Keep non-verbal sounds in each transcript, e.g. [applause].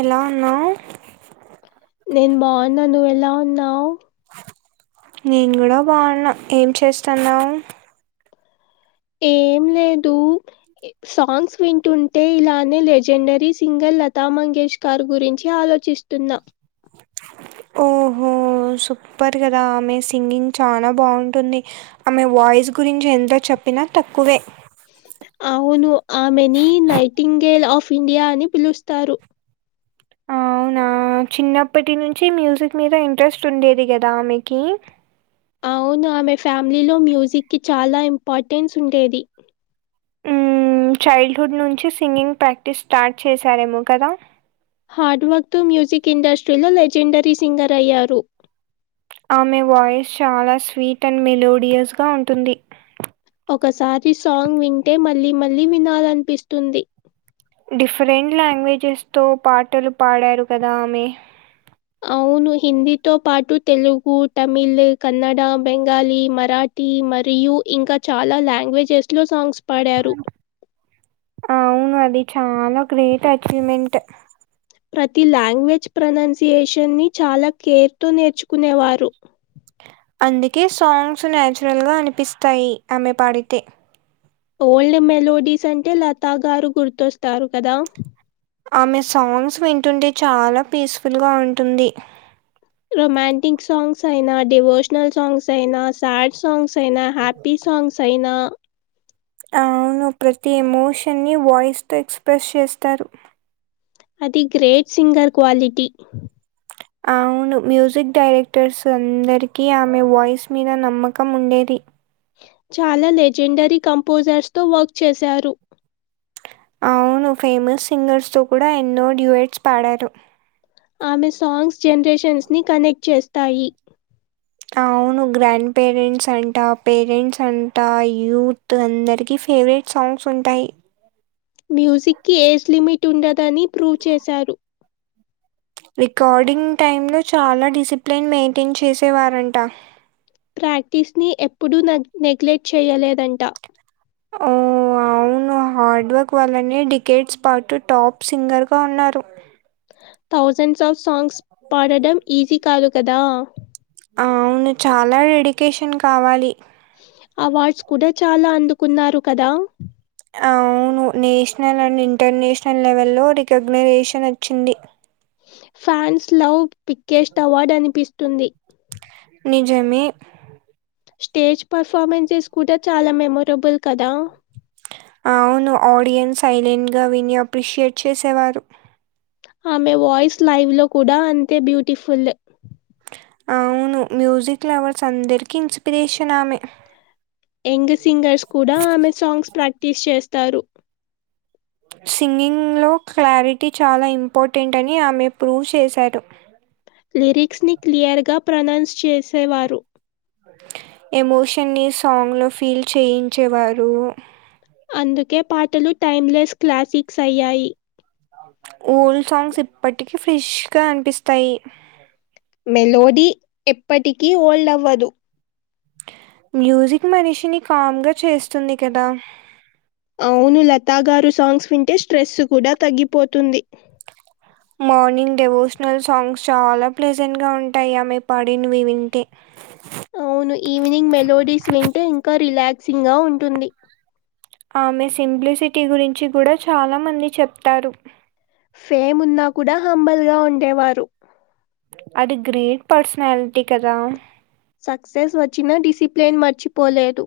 ఎలా ఉన్నావ్ నేను బావున్నా నువ్వేల ఉన్నావ్ నేను కుడా బావున్నా ఏం చేస్తన్నావ్ ఏ ఏం లేదు సాంగ్స్ వింటుంటే ఇలానే లెజెండరీ సింగర్ లతమంగి ఇష్ కార్ గురించి ఆలోచిస్తున్నా ఓహో సూపర్ కదా ఆమె సింగింగ్ చానా బావుంటుంది ఆమె వాయిస్ గురించి ఎంత చెప్పిన తక్కువే అవును ఆమెనీ నైటింగేల్ ఆఫ్ ఇండియా అని పిలుస్తారు. అవునా చిన్నప్పటి నుంచి మ్యూజిక్ మీద ఇంట్రెస్ట్ ఉండేది కదా ఆమెకి అవును ఆమె ఫ్యామిలీలో మ్యూజిక్కిి చాలా ఇంపార్టెన్స్ ఉండేది. హ్మ్ చైల్డ్ హుడ్ నుంచి సింగింగ్ ప్రాక్టీస్ స్టార్ట్ చేసారేమో కదా హార్డ్ వర్క్ తో మ్యూజిక్ ఇండస్ట్రీలో లెజెండరీ సింగర్ అయ్యారు. ఆమె వాయిస్ చాలా స్వీట్ [inaudible] మెలోడియస్ గా ఉంటుంది. ఒకసారి సాంగ్ వింటే మళ్ళీ మళ్ళీ వినాలనిపిస్తుంది. డిఫరెంట్ లాంగ్వేజెస్ తో పాటలు పాడారు కదా ఆమె అవును హిందీతో పాటు తెలుగు, తమిళ, కన్నడ, బెంగాలీ, మరాఠీ మరియు ఇంకా చాలా లాంగ్వేజెస్ లో సాంగ్స్ పాడారు. అవును అది చాలా గ్రేట్ అచీవ్మెంట్ ప్రతి లాంగ్వేజ్ ప్రనౌన్సియేషన్ని ని చాలా కేర్ తో నేర్చుకునేవారు. అందుకే సాంగ్స్ నాచురల్ గా అనిపిస్తాయి. ఆమె పాడితే ఓల్డ్ మెలోడీస్ అంటే లతగారు గుర్తొస్తారు కదా ఆమె సాంగ్స్ వింటుంటే చాలా పీస్ఫుల్ గా ఉంటుంది. రొమాంటిక్ సాంగ్స్ అయిన డివోషనల్ సాంగ్స్ అయిన సాడ్ సాంగ్స్ అయిన హ్యాపీ సాంగ్స్ అయిన అవును ప్రతి ఎమోషన్ని ని వాయిస్ తో ఎక్స్ప్రెస్ చేస్తారు. అది గ్రేట్ సింగర్ క్వాలిటీ అవును మ్యూజిక్ డైరెక్టర్స్ అందరికి ఆమె వాయిస్ మీద నమ్మకం ఉండేది. చాలా లెజెండరీ కంపోజర్స్ తో వర్క్ చేశారు. అవును ఫేమస్ సింగర్స్ తో కూడా ఎన్నో డ్యూయేట్స్ పాడారు. ఆమె సాంగ్స్ జనరేషన్స్ ని కనెక్ట్ చేస్తాయి. అవును గ్రాండ్ పేరెంట్స్ అంట పేరెంట్స్ అంట యూత్ అందరికి హేవెట్ సాంగ్స్ ఉంటాయి. మ్యూజిక్కి ఏజ్ లిమిట్ ఉండదని ప్రూ చేశారు. రికార్డింగ్ టైమ్ ను చాలా డిసిప్లేన్ మెయింటెన్ చేసేవారంట ప్రాక్టీస్ ని ఎప్పుడూ నగ్ నెగ్లెక్ట్ చేయలేదంట ఓ అ వును హార్డ్ వర్క్ వల్లనే డికెట్స్ పాటు టాప్ సింగర్ గా ఉన్నారు థౌసెండ్స్ ఆఫ్ సాంగ్స్ పాడడం ఈజీ కాదు కదా అవును చాలా డెడికేషన్ కావాలి అవార్డ్స్ కూడా చాలా అందుకున్నారు కదా అవును నేషనల్ అండ్ ఇంటర్నేషనల్ లెవల్లో రికాగ్నేషన్ వచ్చింది ఫ్యాన్స్ లవ్ బిగ్గెస్ట్ అవార్డు అనిపిస్తుంది నిజమే స్టేజ్ పెర్ఫార్మెన్స్ కూడా చాలా మెమొరబుల్ కదా అవును ఆడియన్స్ సైలెంగా విని అప్రిషేట్ చేసేవారు ఆమె వాయిస్ లైవ్ లో కూడా అంతే బ్యూటిఫుల్ అవును మ్యూజిక్ లవర్స్ అందరికి ఇన్స్పిరేషన్ ఆమె యంగ్ సింగర్స్ కూడా ఆమె సాంగ్స్ ప్రాక్టిక్స్ చేస్తారు సింగింగ్ లో క్లారిటీ చాలా ఇంపార్టెంట్ అని ఆమె ప్రూఫ్ చేశాడు లిరిక్స్ ని క్లియర్ గా ప్రొనౌన్స్ చేసేవారు ఎమోషన్ ని సాంగ్ లో ఫీల్ చేయించేవారు అందుకే పాటలు టైమ్లెస్ క్లాసిక్స్ అయ్యాయి ఓల్డ్ సాంగ్స్ ఇప్పటికీ ఫ్రెష్గా అనిపిస్తాయి ఎల్లోది ఎప్పటికి ఓల్డ్ అవ్వదు మ్యూజిక్ మనిషిని కామ్ గా చేస్తుంది కదా అవును లతా గారు సాంగ్స్ వింటే స్ట్రెస్ కూడా తగ్గిపోతుంది మార్నింగ్ డెవోషనల్ సాంగ్స్ చాలా ప్లెజెంగా ఉంటాయి ఆమె పడిన్వి వింటే అవును ఈవినింగ్ మెలోడీస్ వింటే ఇంకా రిలాక్సింగ్ గా ఉంటుంది ఆమె సింప్లిసిటీ గురించి కూడా చాలా మంది చెప్తారు ఫేమ్ ఉన్నా కూడా హంబల్గా ఉండేవారు అది గ్రేట్ పర్సనాల్టీ కదా సక్సెస్ వచ్చినా డిసిప్లైన్ మర్చిపోలేరు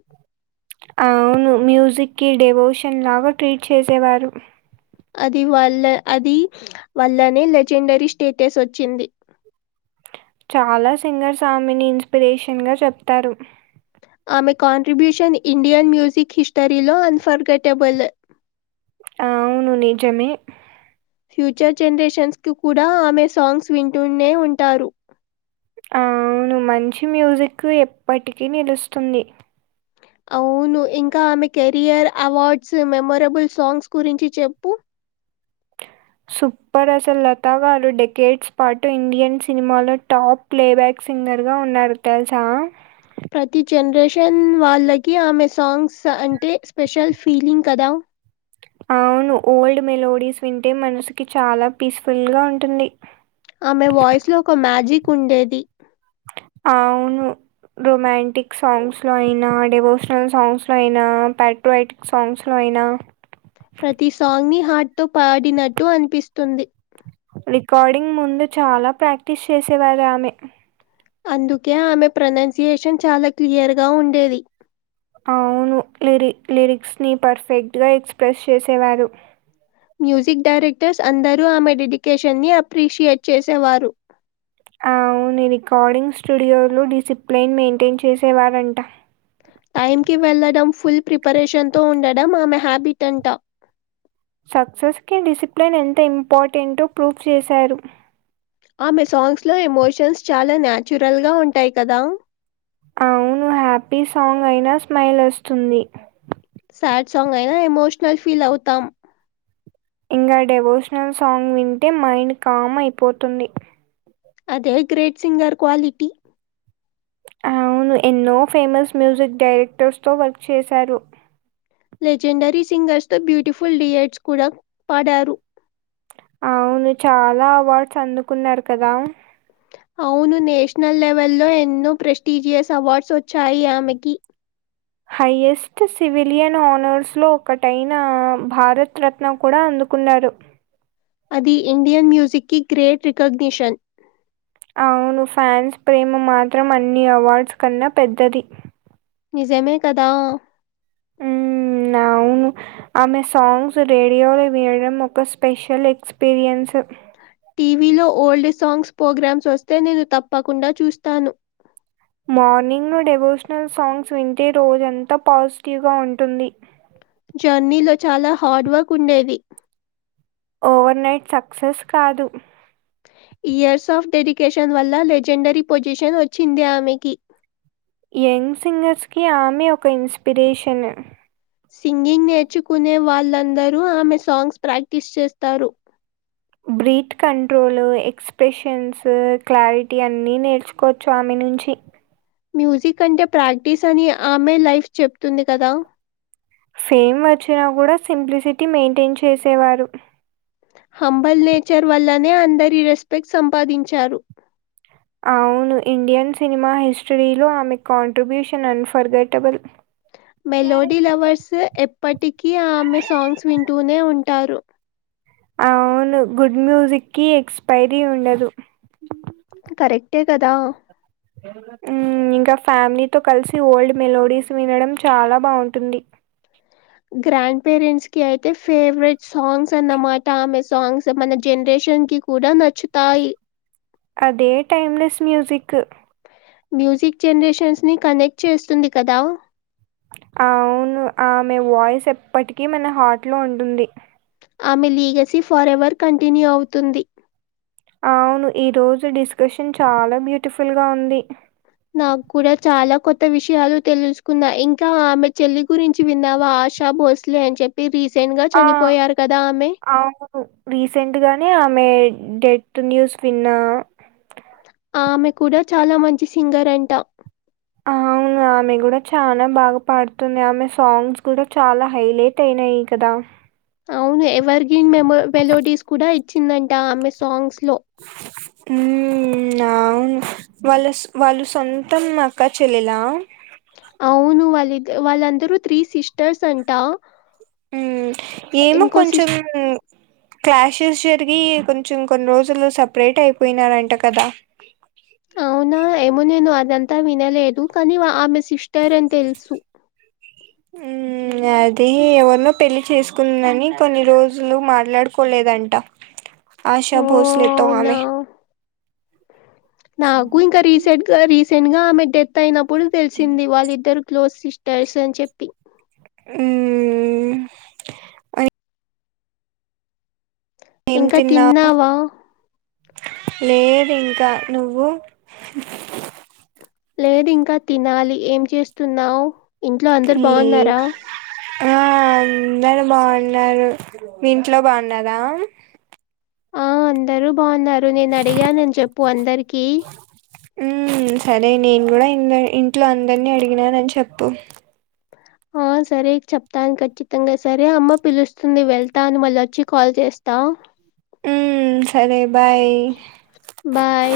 అవును మ్యూజికి డెవోషన్ లాగా ట్రీట్ చేసేవారు అది వల్ల అది వల్లనే లెజెండరీ స్టేటస్ వచ్చింది చాలా సింగర్స్ ఆమెని ఇన్స్పిరేషన్ గా చెప్తారు అమె కంట్రబ్యూషన్ ఇండియన్ మ్యూజిక్ హిస్టరీలో ఫోర్గాటబుల్ అ అవును నిజమే ఫ్యూచర్ జనరేషన్స్కి కూడా ఆమె సాంగ్స్ వింటూనే ఉంటారు అ అవును మంచి మ్యూజిక్ ఎప్పటికీ నిలుస్తుంది అవును ఇంకా ఆమె కెరియర్ అవార్డ్స్ మెమరబుల్ సాంగ్స్ గురించి చెప్పు [inaudible] సూపర్ అసలు లతా గారు డెకేట్స్ పాటు ఇండియన్ సినిమాలో టాప్ ప్లేబ్యాక్ సింగర్ గా ఉన్నారు తెలుస్ ప్రతి జన్రేషన్ వాళ్ళకి ఆమె సాంగ్స్ అంటే స్పెషల్ ఫీలింగ్ కదా అవును ఓల్డ్ మెలోడీస్ వింటే మనసుకి చాలా పీస్ఫుల్గా ఉంటుంది ఆమె వాయిస్ లో ఒక మ్యాజిక్ ఉండేది అవును రొమాంటిక్ సాంగ్స్ లో అయినా డవోషనల్ సాంగ్స్ లో అయినా పట్రోయాటిక్ సాంగ్స్ లో అయి నా హాట్ తో పాడినట్టు అనిపిస్తుంది డింగ్ ముందె చాలా ప్రాక్టీస్ చేసేవారు ఆమె అందుకే ఆమె ప్రనౌన్సియేషన్ చాలా క్లియర్గా ఉండేది. అవును లిరి లిరిక్స్ ని పర్ఫెక్ట్ గా ఎక్స్ప్రెస్ చేసేవారు. మ్యూజిక్ డైరెక్టర్స్ అందరూ ఆమె డెడికేషన్ని అప్రిషియేట్ చేసేవారు. అవుని రికార్డింగ్ స్టూడియోలు డిసిప్లిన్ మెయింటైన్ చేసేవారంట. టైమ్ కి వెళ్ళడం ఫుల్ ప్రిపరేషన్ తో ఉండడం ఆమె హ్యాబిట్ అంట. సక్సెస్ కి డిసిప్లిన్ ఎంత ఇంపార్టెంట్ ప్రూఫ్ చేశారు. ఆమె సాంగ్స్ లో ఎమోషన్స్ చాలా న్యాచురల్ గా ఉంటాయి కదా అవును హ్యాపీ సాంగ్ అయినా స్మైల్ వస్తుంది. సాడ్ సాంగ్ అయినా ఎమోషనల్ ఫీల్ అవుతాం. ఇంకా డెవోషనల్ సాంగ్ వింటే మైండ్ కామ్ అయిపోతుంది. అదే గ్రేట్ సింగర్ క్వాలిటీ అవును ఎన్నో ఫేమస్ మ్యూజిక్ డైరెక్టర్స్ తో వర్క్ చేశారు. లెజెండరీ సింగర్స్ తో బ్యూటిఫుల్ డియట్స్ కూడా పాడారు. అవును చాలా అవార్డ్స్ అందుకున్నారు కదా. అవును నేషనల్ లెవెల్లో ఎన్నో ప్రెస్టీజియస్ అవార్డ్స్ వచ్చాయి ఆమెకి. హైయెస్ట్ సివిలియన్ ఆనర్స్ లో ఒకటైన భారతరత్న కూడా అ అనుకున్నారు అది ఇండియన్ మ్యూజిక్ కి గ్రేట్ రికగ్నిషన్. అవును ఫ్యాన్స్ ప్రేమ మాత్రం అన్ని అవార్డ్స్ కన్నా పెద్దది. నిజమే కదా హ్మ్. అవును ఆమె సాంగ్స్ రేడియోలో వినడం ఒక స్పెషల్ ఎక్స్పీరియన్స్. టీవీలో ఓల్డ్ సాంగ్స్ ప్రోగ్రామ్స్ వస్తే నేను తప్పకుండా చూస్తాను. మార్నింగ్ ను డెవోషనల్ సాంగ్స్ వింటే రోజంతా పాజిటివ్గా ఉంటుంది. జర్నీలో చాలా హార్డ్ వర్క్ ఉండేది ఓవర్నైట్ సక్సెస్ కాదు ఇయర్స్ ఆఫ్ డెడికేషన్ వల్ల లెజెండరీ పొజిషన్ వచ్చింది ఆమెకి. యంగ్ సింగర్స్ కి ఆమె ఒక ఇన్స్పిరేషన్ సింగింగ్ నేర్చుకునే వాళ్ళందరూ ఆమె సాంగ్స్ ప్రాక్టీస్ చేస్తారు. బ్రీత్ కంట్రోల్ ఎక్స్ప్రెషన్స్ క్లారిటీ అన్నినేర్చుకోవచ్చు ఆమె నుంచి మ్యూజిక్ అంటే ప్రాక్టీస్ అని ఆమె లైఫ్ చెప్తుంది కదా. ఫేమ్ వచ్చినా కూడా సింప్లిసిటీ మెయింటైన్ చేసేవారు. హంబల్ నేచర్ వల్లనే అందరి రెస్పెక్ట్ సంపాదించారు. అవును ఇండియన్ సినిమా హిస్టరీలో ఆమె కాంట్రిబ్యూషన్ అన్ఫర్గటబుల్. మెలోడీ లవర్స్ ఎప్పటికి ఆమె సాంగ్స్ వింటూనే ఉం టారు అవును గుడ్ మ్యూజిక్ కి ఎక్స్పైరీ ఉండదు. కరెక్టే కదా మ్ ఇంకా ఫ్యామిలీతో కలిసి ఓల్డ్ మెలోడీస్ వినడం చాలా బాగుంటుంది. గ్రాండ్ పేరెంట్స్ కి అయితే ఫేవరెట్ సాంగ్స్ అన్నామాట ఆమె సాంగ్స్ మన జనరేష చొంకి కూడా నచ్చుతాయి అదే టైమ్లెస్ మ్యూసిక్ మ్యూజిక్ జనరేషన్స్ ని కనెక్ట్ చేస్తుంది కదా అవును ఆమె వాయిస్ ఎప్పటికీ మన హార్ట్ లో ఉంటుంది. ఆమె లీగసీ ఫర్ ఎవర్ కంటిన్యూ అవుతుంది అవును ఈరోజు డిస్కషన్ చాలా బ్యూటిఫుల్ గా ఉంది నాకు కూడా చాలా కొత్త విషయాలు తెలుసుకున్నా ఇంకా ఆమె చెల్లి గురించి విన్నావా ఆశా బోస్లే అని చెపి రిస్ ఆ అవును రీసెంట్గానే ఆమె డెడ్ న్యూస్ విన్న ఆమె కూడా చాలా మంచి సింగర్ అంట అవును ఆమె కూడా చనా బాగా పాడుతుంది ఆమె సాంగ్స్ కూడా చాలా హైలైట్ అయి నయి కదా అవును ఎవర్ గ్రీన్ మె మెలోడీస్ కూడా ఇచ్చిందంట ఆ ఆమె సాంగ్స్ లో ఉమ్ అవును వాళ్ళ వాళ్ళు సొంతం అక్క చెల్లెలా అవును. వాళ్ళిద్ వాళ్ళందరూ త్రీ సిస్టర్స్ అంట ఏమో ఇంకో సిస్ కొంచెం క్లాషెస్ జరిగి కొంచెం కొన్ని రోజులు సపరేట్ అయిపోయినారంట కదా అవునా ఏమో నేను ఇదంతా వినలేదు కానీ ఆమె సిస్టర్ అని తెలుసు అది ఎవరినో పెళ్లి చేసుకుందని కొన్ని రోజులు మాట్లాడుకోలేదంట ఆశా ఓ బోస్లే తో అవునా ఆమె నాకు ఇంకా రీసెంట్ గా రీ సెడ్ సెన్గా ఆమె డెత్ అయినప్పుడు తెలిసింది వాళ్ళిద్దరు క్లోజ్ సిస్టర్స్ అని చెప్పి ఉమ్ ఆ ఏం ఇంకా తిన్నావు తిన్నావా లేదు ఇంకా నువ్వు లేదు ఇంకా తినాలి ఏం చేస్తున్నావు ఇంట్లో అందరు ఈ బాగున్నారా ఆ అందరు బాగున్నారు మీ ఇంట్లో బాగున్నరా ఆ అందరు బాగున్నారు నేను అడిగానని చెప్పు అందరికి ఉమ్ సరే నేను కూడా ఇ ఇంట్లో అందరినీ అడిగినానని చెప్పు ఆ సరే చెప్తాను ఖచ్చితంగా సరే అమ్మ పిలుస్తుంది వెళ్తా అని మళ్ళీ వచ్చి కాల్ చేస్తా ఉ సరే బాయ్ బాయ్